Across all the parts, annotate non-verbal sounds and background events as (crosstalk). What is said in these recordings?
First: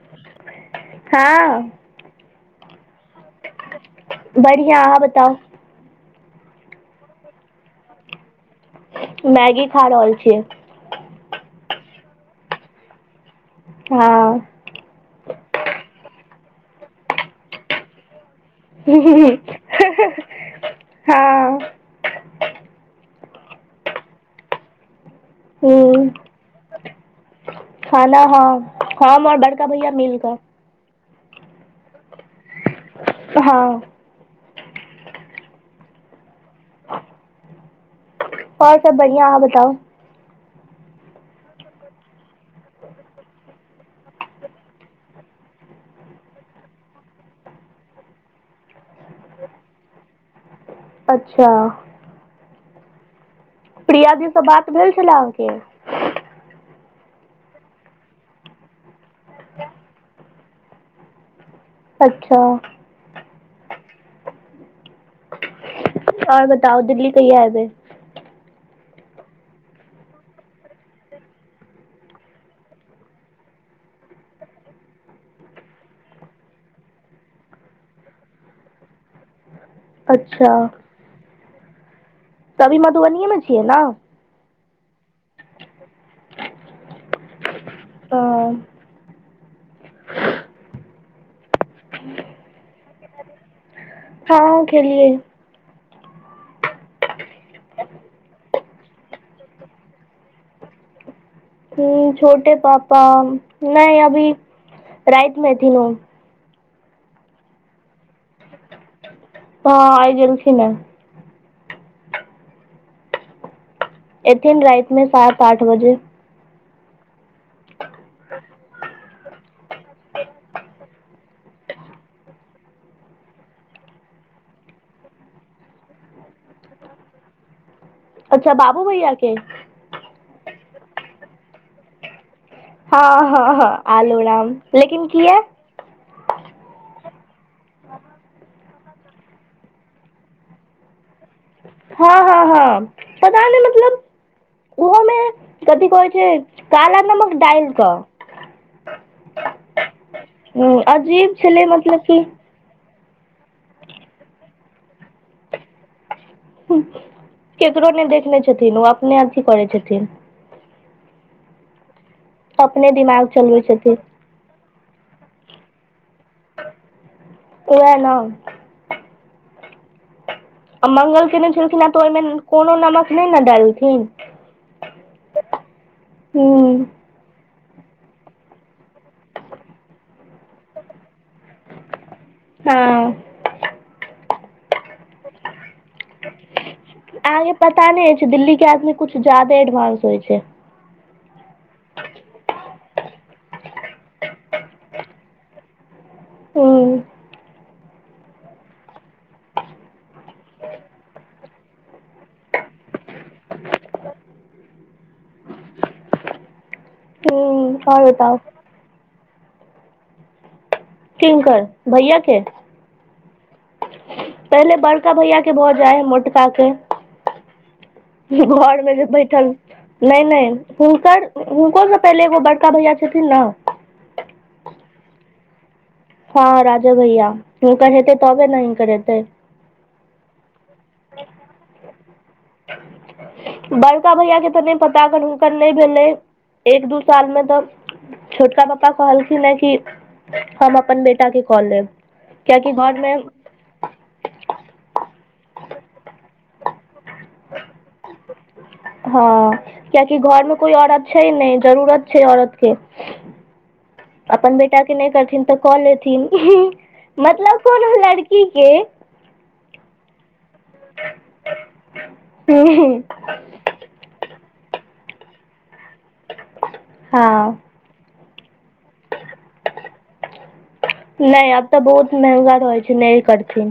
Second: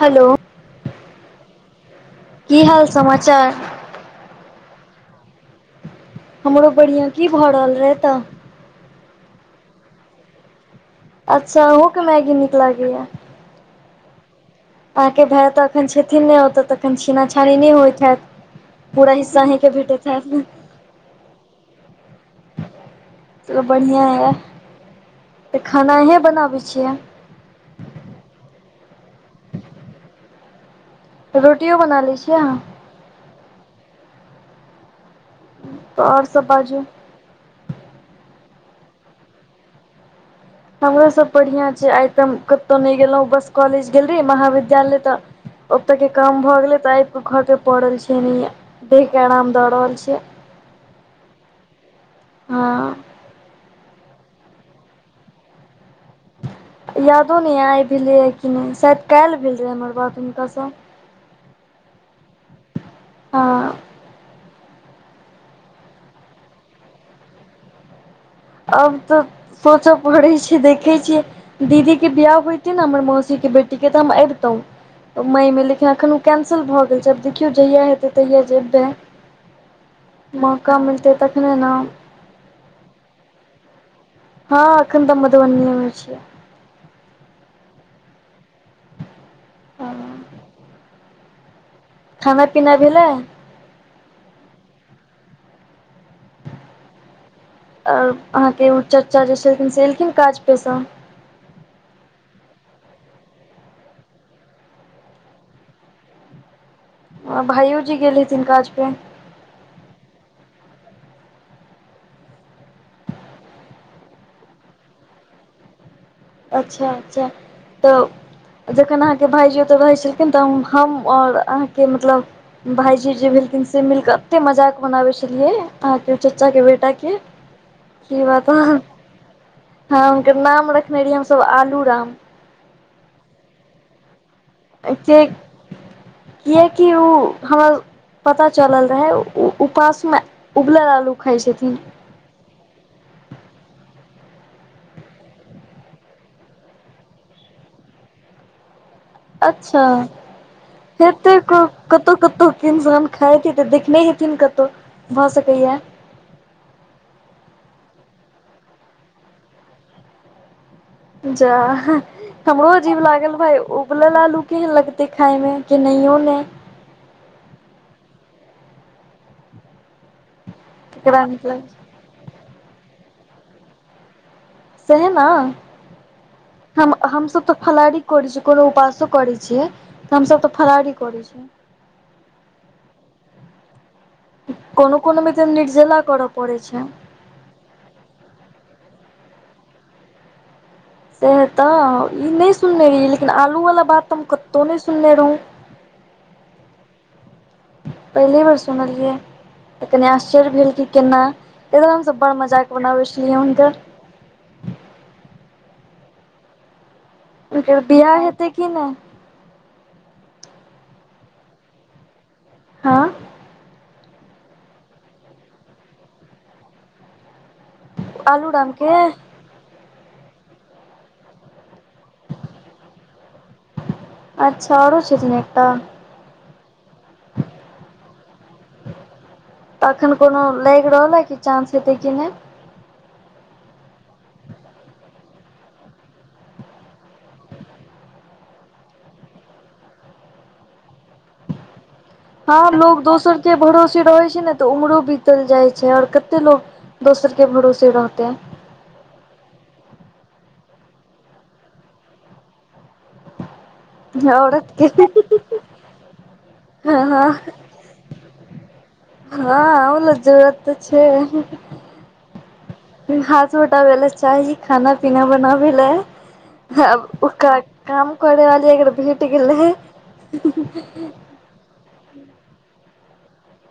Hello हँ की हाल समाचार बढ़िआ अहाँ बताउ हमरो बढ़िया की भरल रहे तऽ मैगी खा रहल छिये अच्छा ओहो के मैगी नीक लागेया हँ अहाँके भाय तऽ अखन छथिन नहि ओतऽ तऽखन छीना छानी नहि होइत हेत पूरा हिस्सा अहिं के भेटेत हैत ने हँ चलू बढ़िआँ यइ तऽ खाना हूँ अही बनाबै छियै खाना हँ हम और बड़का भैया मिल कऽ रोटियो बना लै छियै अहाँ हँ त आओर सब बाजु ओर सब बढ़ियां अहाँ बताउ हमरो सब बढ़िआँ छै आइ तऽ हम कतहु नहि गेलहुँ बस कॉलेज गेल रही महाविद्यालय तऽ ओतऽ के काम भऽ गेलै तऽ आब कऽ घर के पड़ल छै ने देह के आराम द रहल छियै अच्छा हँ प्रिया दी सँ बात भेल छलै अहाँके? यादो नहि आइ भेलै य कि नहि शायद काल्हि भेल रहे हमर बात हुनकाँ स अच्छा हँ ओर बताउ दिल्ली कहिया एबै? आब तऽ सोचे पड़ै छै देखै छियै दीदी के बियाह होइति न हमर मौसीे के बेटीक के तऽ हम एबतहु मइमे लेकिन एखन ओ कैंसल भऽ गेल छै आब देखियौ जहिया हेतै तहिया जेबै अच्छा मौका मिलतै तखने न तभी मधुबनीए मे छियै न हँ एखन तऽ मधुबनीए मे छीयै ओ खाना पीना भेलय हँ खेलियए ओर अहाँके ओ चाचा जे छलखिन से एलखिन काज पसँ ह छोटे पापा नहि अभी राति मे एथन ओ अ भाइयो जी गेल हीथिन काज पे तऽ आइ गेलखिन है एथिन राति मे सात आठ बजे अच्छा अच्छा तऽ जखन अहाँके भाइजी औते रहै छलखिन तऽ हम हम ओर अहाँके मतलब भाईजी जे भेलखिन से मिलके एते मजाक मनाबे छलियै अहाँके चाचा के बेटा के (inaudible) की बात अच्छा ह बाबू भैया के हँ हुनकर नाम रखने रहियै हमस आलू राम हँ हँ हँ आलू राम लेकिन जे किया किए कि ओ हमर पता चलल रहै उपासमे उबलल आलू खााय छथिन हँ हँ हँ पता नहि मतलब ओहोमे कथि कहै छै काला नमक डालि कऽ अच्छा ह हेत अजीब क छलै मतलब कतहु कि कतहु नसान खाएती ते देखने हेथिन कतौ भए सकैया केकरो नहि देखने छथिन ओ अपने अथी करै छथिन जा हमरो अपने अजीब दिमाग लागल भाय चलबै छथिन उबलल आलु केहन लगते खाइमे कि नहि उ नहि वएह न आ केकरा मंगल नीक केने लगै छलखिन आ तऽ ओहिमे कोनो नमक नहि ने डालथिन सेहे ने ह हम हमस तऽ फलहारी करै छिय कोनो उपवासो करै छियै तऽ हमस तऽ फलहारी करै छियै हां कोनो कोनो मे तऽ निर्जला करऽ पड़े छै आगे पता नहि होइ छै दिल्ली के आदमी कुछु ज्यादे एडवानंस होइ छै सेह तऽ ई नहि सुनने रहिय लेकिन आलूवालला बात तऽ हम कतहु नहि सुनने रहौ (inaudible) हँ पहिली बेर सुनलियै तऽ कनि आश्चर्य भेल क केना एकदर हमसभ बड़ मजाक बनाबे छलियै हुनका हूं हुनकर और बियाह बताउ हेतै कि नहि किनकर भैया के हँ पहिले बड़का भैय के भऽ जाय मोटका के आलू राम घर मे जे के बैठल नहि नहि हुनकर हुनकोसँ पहिले एगो बड़का भैया छथिन नऽ अच्छा आउरो छथिन एक टाऽ हँ राजा भैया हुनकर हेतै तबे नऽ हिनकर हेतै अखन कोनो लागि रहले है कि चांस हेतै कि नहि बड़का भैया के तऽ नहि पता अगर हुनकर नहि भेलै एक दू साल मे तऽ छोटका पापा कहलखिन ह कि हम अपन बेटा के कऽ लेब हँ कियाकि घर लोग मे दोसर के भरोसे रहैत छै ने तऽ उमरो बितल जाइ छै आओर कते लोक दोसर के भरोसे रहते है हँ कियाकि घर मे कोइ औरत छै नहि जरूरत छै औरत के (inaudible) अपन बेटा के नहि करथिन तऽ कऽ लेथिन हँ हँ मतलब कोनो लड़की के हँ मतलब जरुरत तऽ छै हँ छोट आबे चाही खाना पीना बनाबे लए हँ आब ओकरा हँ काम करे वाली अगर भेट गेलइ नहि एतअ तऽ बहुत महगा रहै छै नहि करथिन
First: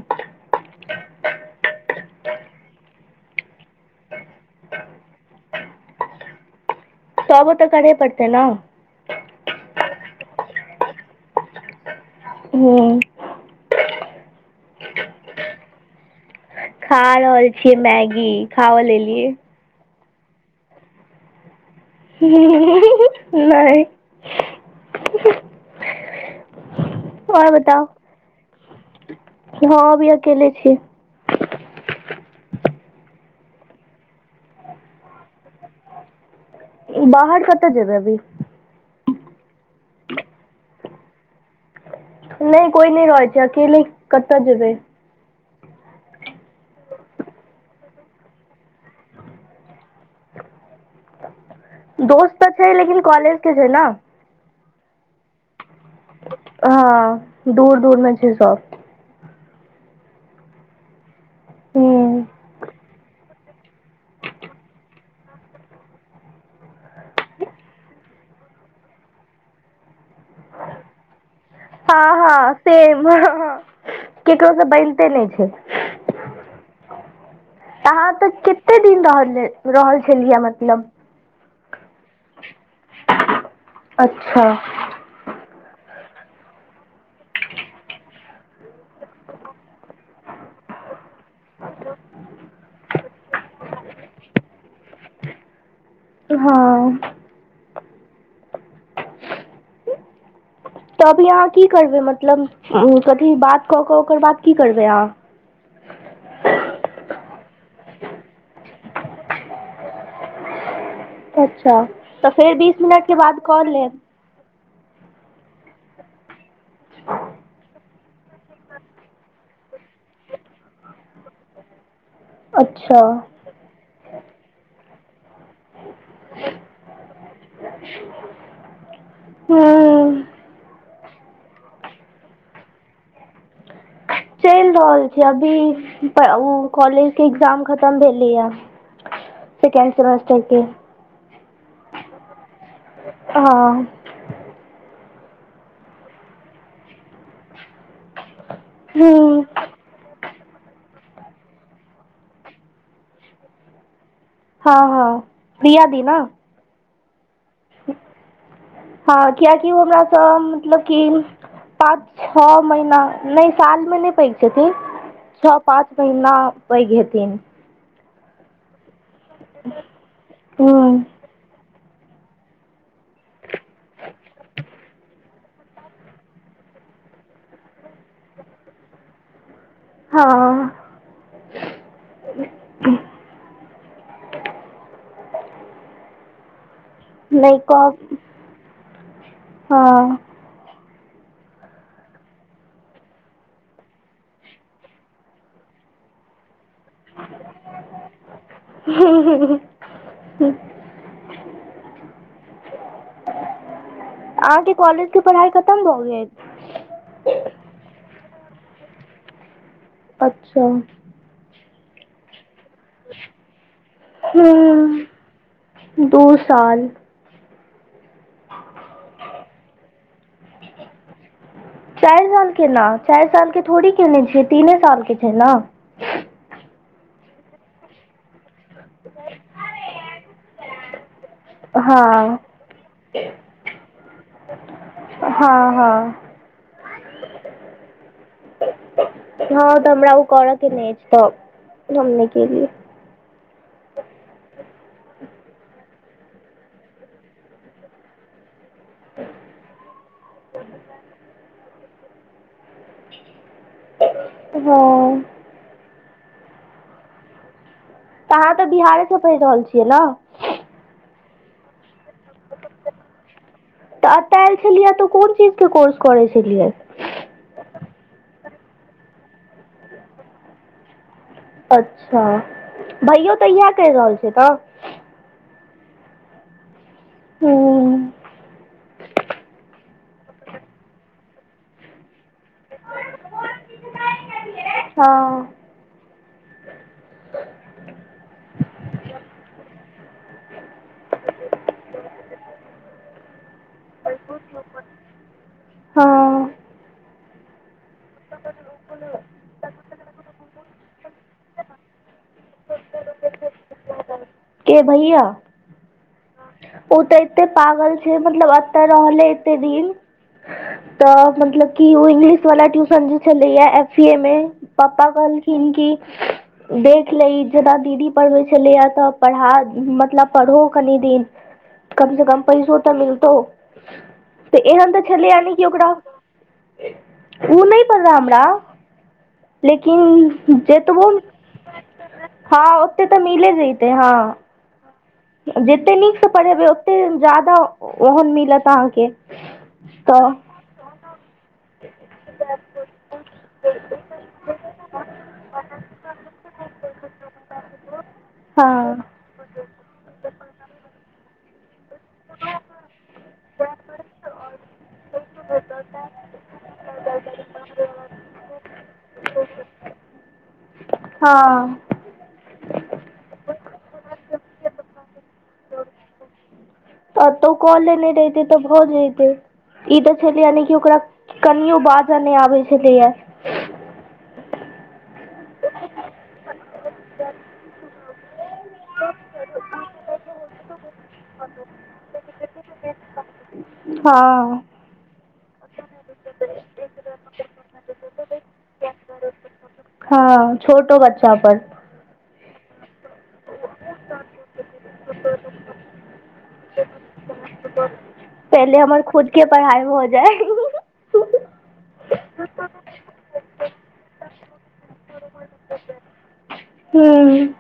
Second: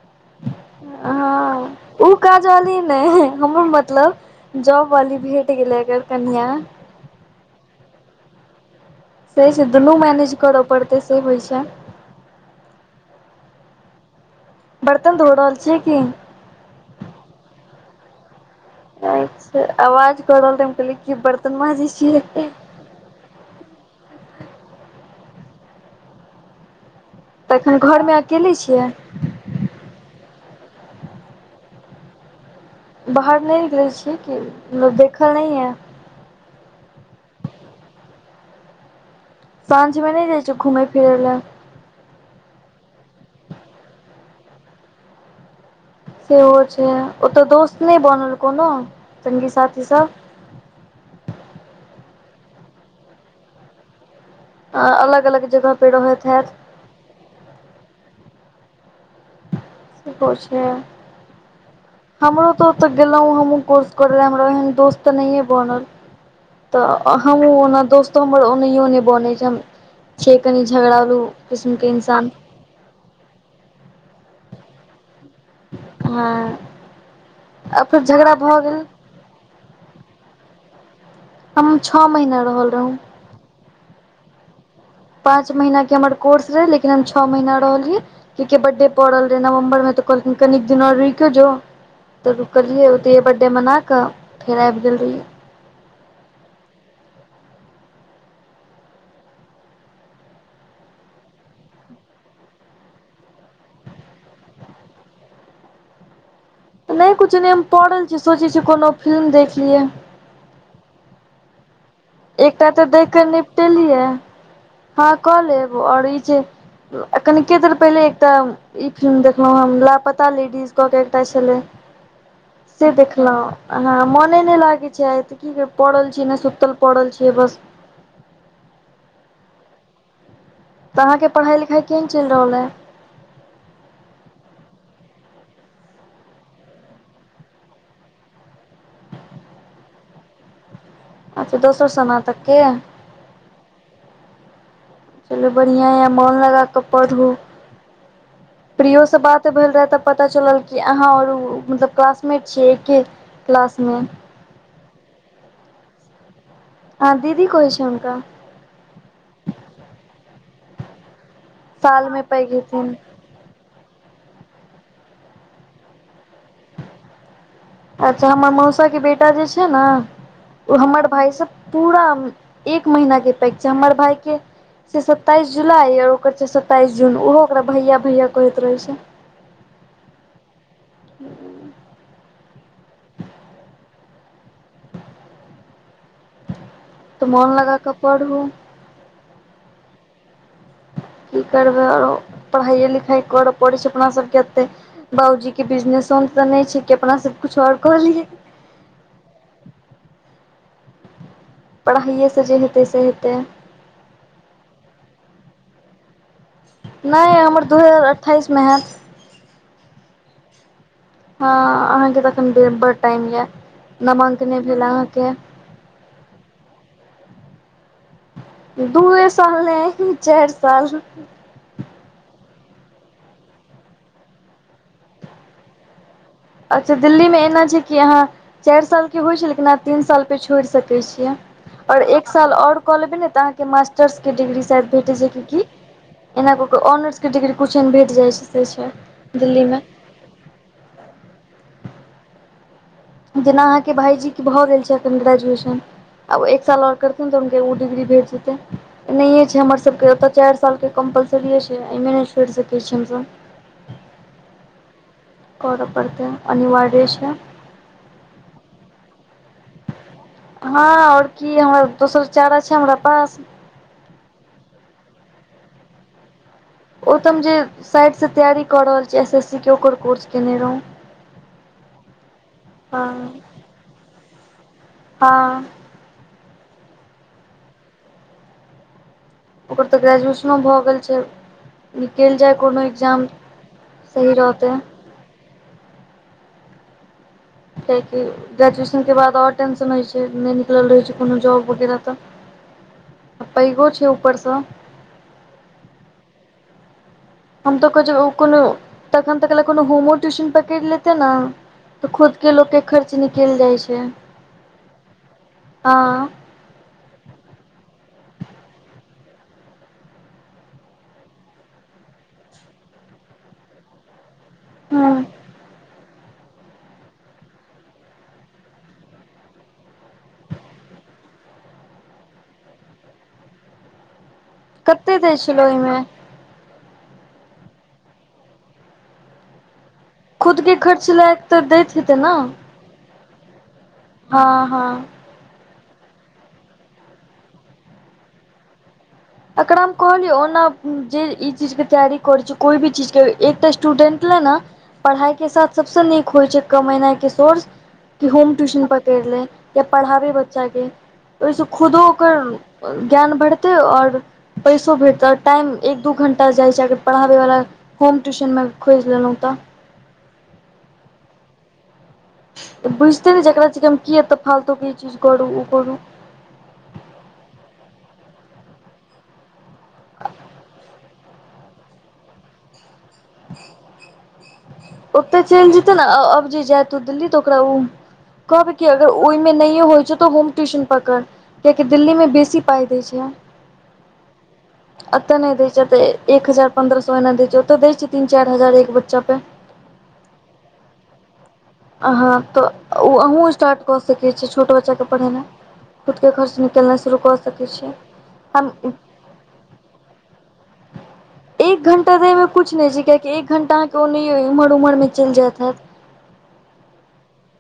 हँ उ काज वाली नै हमर मतलब जॉब वाली भेट गेलै अगर कनिआ तबो तऽ करहे पड़तै न से से दुनू मैनेज करऽ पड़तै से होइ छै हूँ बर्तन धो रहल छियै कि खा रहल छियै मैगी खाओ लेलियै तऽ आवाज कऽ रहल त हम कहलिए की बर्तन माजइ (inaudible) नहि आओर तखन बताउ घरमे अकेले छियै हँ अभी अकेले छिये बाहर नहि निकलै छी कि मतलब देखल नहि यऽ बाहर कतअ जेबै अभी साँझ मे नहि जाइ छिय घुमै फिरै लऽ नहि कोई नहि रहै छै अकेले कतअ जेबै सेहो छै ओतअ दोस्त नहि बनल कोनो संगी साथी सब दोस्त तऽ छै लेकिन कॉलेज के छै नऽ अ अलग अलग जगह पर रहैत हैत हँ दूर दूर मे छै सब सेहो छै ह हमरो तो त गेलों हमहु कोर्स करैय ले हमरा एहन दोस्त त नहिये बनल तऽ हमहूँ ओना दोस्तो हमर ओनाहियो नइ बनेै छै हम छिये कनी झगड़ालू किस्मके हँ इन्सान हँ सेम हँ हँ केकरो से बनते नइ छै हँ आ फेर अहाँ तऽ झगड़ा भऽ कते गेल दिन रहल रहल छलियै मतलब हम छह महीना रहल रहु अच्छह पाँच महीनाके हमर कोर्स रहै, लेकिन हम छओ महीना रहलियै। कि बर्थडे पड़ल रहै नवम्बरमे, तऽ कहलखिन कनीक दिन आओर रुकऽ जो। तऽ रुकलियै ओती, बर्थडे मनाकऽ, फेर आबि गेल रहियै। हँ तऽ अभी अहाँ की करबै? मतलब, एथि बात कऽ कऽ ओकर बाद की करबै अहाँ? नहि, किछु ने। हम पड़ल छी, सोचै छी कोनो फिल्म देखि लिअ। अच्छा तऽ फेर एकटा बीस तऽ मिनट देख के कऽ बाद निपटेलि य लेब हँ कऽ लेब आओर ई छै कनिके देर पहिने एकटा ई फिल्म देखने छलहुँ, लापता लेडीज कऽ कऽ एकटा छल। से अच्छा देखलहु हँ, मन नहि लागै छै। आइ तऽ की पड़ल छै ने, सुतल छी। पड़ल छियै बस ह्म तऽ अहाँके पढ़ाइ लिखाई केहन चलि रहल हइ? चलि रहल छै। अभी ओ कॉलेज के एग्जाम खतम भेलै ह सेकंड सेमेस्टर के। अच्छा दोसर सेमेस्टर के हँ चलू बढ़िया य मोन लगा कऽ पढ़ू प्रियो से हूँ बात भेल रहे तऽ। पता चलल कि अहाँ आर मतलब क्लासमेट छीयै एके क्लास मे। हँ हँ प्रिया दी न अहाँ दीदी कहै छै हुनका? हँ, किएक कि हमर सभ मतलब पाँच सालमे पैघ छओ हेथिन महीनासँ नहि, सालमे नहि। पैघ छथि, छओ पाँच महीना पैघ हेथिन। अच्छा, हमर मौसाक बेटा जे छै ने, ओ हूँ हमर भाय सभ। पूरा एक महीनाक पैक छै हमर भायके से। सत्ताइस जुलाई आओर ओकर छै सत्ताइस जून। ओहो ओकरा भैया भैया कहैत रहै छै। हँ (inaudible) तऽ मोन नहि लगाकऽ कहब पढ़ू हँ की करबै, आओर पढ़ाइ लिखाइ करऽ पड़ै छै अपना सभके एते। बाबूजीके बिजनेसमे तऽ नहि छै कि अपना सभ किछु आओर कहलियै। ह ह पढ़ाइए सँ जे हेतै से हेतै। अहाँके कॉलेज के पढ़ाई खतम भऽ गेल? नहि, हमर दू हजार अठ्ठाइसमे होयत। अच्छा हँ, अहाँके तखन बड़ टाइम नहि नामांकन भेल हूँ अहाँके? दू साल दूए साल ने चारि साल चारि सालके केना? चारि सालके थोड़े ने केने छियै, तीने सालके छै ने। अच्छा, दिल्लीमे एना छै कि अहाँ चारि सालके होइ छै, लेकिन अहाँ तीन साल पर छोड़ि सकैत छियै। आओर एक हँ साल आओर कऽ लेबै ने तऽ अहाँके मास्टर्सके डिग्री भेटैत छै की? हँ हँ एना कऽ ऑनर्सके डिग्री किछुहन भेटि जाइ छै, से छै हँ दिल्लीमे। तऽ हमरा ओ करऽ कि नहि? तऽ हम नै केलिए जेना अहाँके भाईजी के भऽ रहल छै अखन ग्रेजुएशन अब एक साल आओर करितै तऽ ओ डिग्री भेटतै। एना ही छै हमरासभके ओतऽ चारि साल कम्पलसरी छै, एहिमे नहि छोड़ि सकैत छी हमसभ। हँ करऽ पड़तै अनिवार्य छै तऽ अहाँ तऽ बिहारे सँ पढ़ि रहल छियै ने हँ आओर की हमर दोसर चारा छै हमरा पास तऽ अतयल छलियै तऽ कोन चीज के कोर्स करे छलियै ओ त हम जे साइड से तैयारी कऽ रहल छी एस एस सी के ओकर कोर्स केने रहौ अच्छा भइयो हँ तऽ इएह क कहि रहल छ तऽ हँ हु ओकर तऽ ग्रेजुएशनो भऽ गेल छै निकलि जाय कोनो एकग्जाम सही रहतै हँ (unintelligible) ग्रेजुएशनके बाद आओर टेंशन होइत छै नहि निकलल रहैत छै कोनो जॉब वगैरह तऽ पैघो छै ऊपरसँ हँ हम तऽ को कोनो तखन तक ल कोनो होमो ट्यूशन पेकैर लेते ने तऽ खुदके लोकके खर्च निकलि जाइ छै के भैया हँ ओ तऽ एते पागल छै मतलब एतऽ रहले एते दिन तऽ मतलब की ओ इंग्लिश वाला ट्यूशन जे छलैया एफ सी ए मे पप्पा हूँ कहलखिन की देख ले जना दीदी पढ़बे छलैया तऽ पढ़ा मतलब पढ़ो कनि दिन कम से कम पैसो तऽ मिलतौ तऽ एहन तऽ कते छलै दै यान कि ओकरा ओहिमे ओ नहि पता हमरा लेकिन खुद के जतबो खर्च लायक तऽ दैत हेतै ने से तऽ मिल जतै हँ हँ हँ जतेक नीकसँ पढ़ेबै ओतेक ज्यादा ओहन मिलत अहाँके एकरा हम कहलिय तऽ ओना जे ई चीज के तैयारी करै छी कोई भी चीजके एकटा स्टूडेंट ले ने पढ़ाइके साथ सभसँ नीक होइ छै कमाइ मनााके सोर्स कि होम हँ ट्यूशन पकड़ि ले या पढ़ाबी बच्चाके ओहिसँ खुदो ओकर ज्ञान बढ़तै आओर पैसो भेटत टाइम एक दू घंटा जाइ छै अगर पढ़ाबे वाला होम ट्यूशन में खोजि लेलहुं तऽ हँ बुझते ने छैकरा हम किी एतऽ फालतू कि चीज करू ओ करू तऽ तो कॉ लेने रहयत तऽ भऽजतै ई ते छले यान क ओकरा कनियो बाजा नहि आबे छलेया (inaudible) ओते चलि जेते ने अब जे जाय दिल्ली तऽ ओकरा उ कहबै कि अगर ओहिमे नहिए होइ छै तऽ होम ट्यूशन पकड़ कियाकि दिल्लीमे बेसी पाइ दै छै हँ एते नहि देय छै एक हजार पंन्द्रह सए एना देय छै ओते दय छै तीन चारि हजार एक बच्चा पे हँ छोटो बच्चा पर अहाँ तऽ ओ अहूँ स्टार्ट कऽ सकी छी छोट बच्चा के पढ़ेना खुद के खर्च निकलनाइ शुरू कऽ सॅं सकै छी पहिले हमर खुद के पढ़ाइ भऽ जाय (inaudible) एक घण्टा तऽ एहिमे किछु नहि छै कियाकि एक घण्टा अहाँकेँ ओ नहि एमहर उमहरमे चलि जाइत हैत हूँ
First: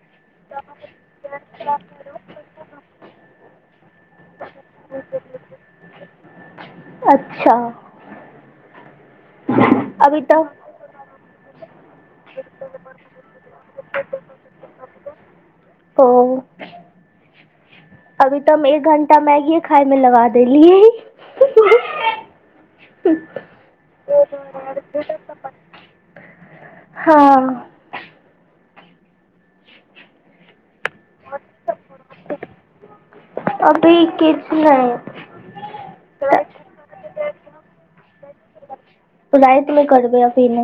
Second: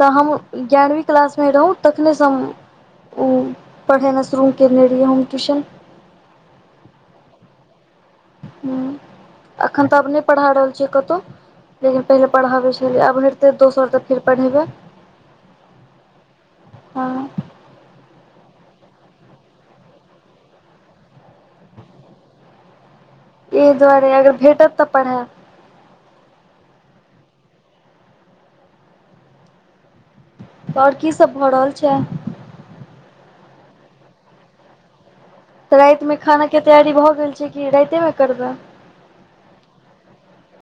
तऽ हम गारहवीं क्लास मे रहू तखनेसँ हम ओ पढ़ैमे शुरूमे करने रहियए हॉम ट्यूशन अच्छा हू अखन तब नहि अभी तऽ पढ़ा रहल छी कतहु लेकिन पहिले पढ़ाबे छलियै आब नहि रहते दोसर तऽ फेर पढ़ेबे ओ हँ अभी तऽ हम एक घण्टा मैगी खाइ में लगा देेलियए एहि दुआरे अगर भेटत तऽ पढ़े बऽ हँ और की सब भऽ रहल छै अभी किछ नहि तऽ रातिमे खानाके तैयारी भऽ गेल छै कि रातिमे करबै रातमे करबै अभी नहि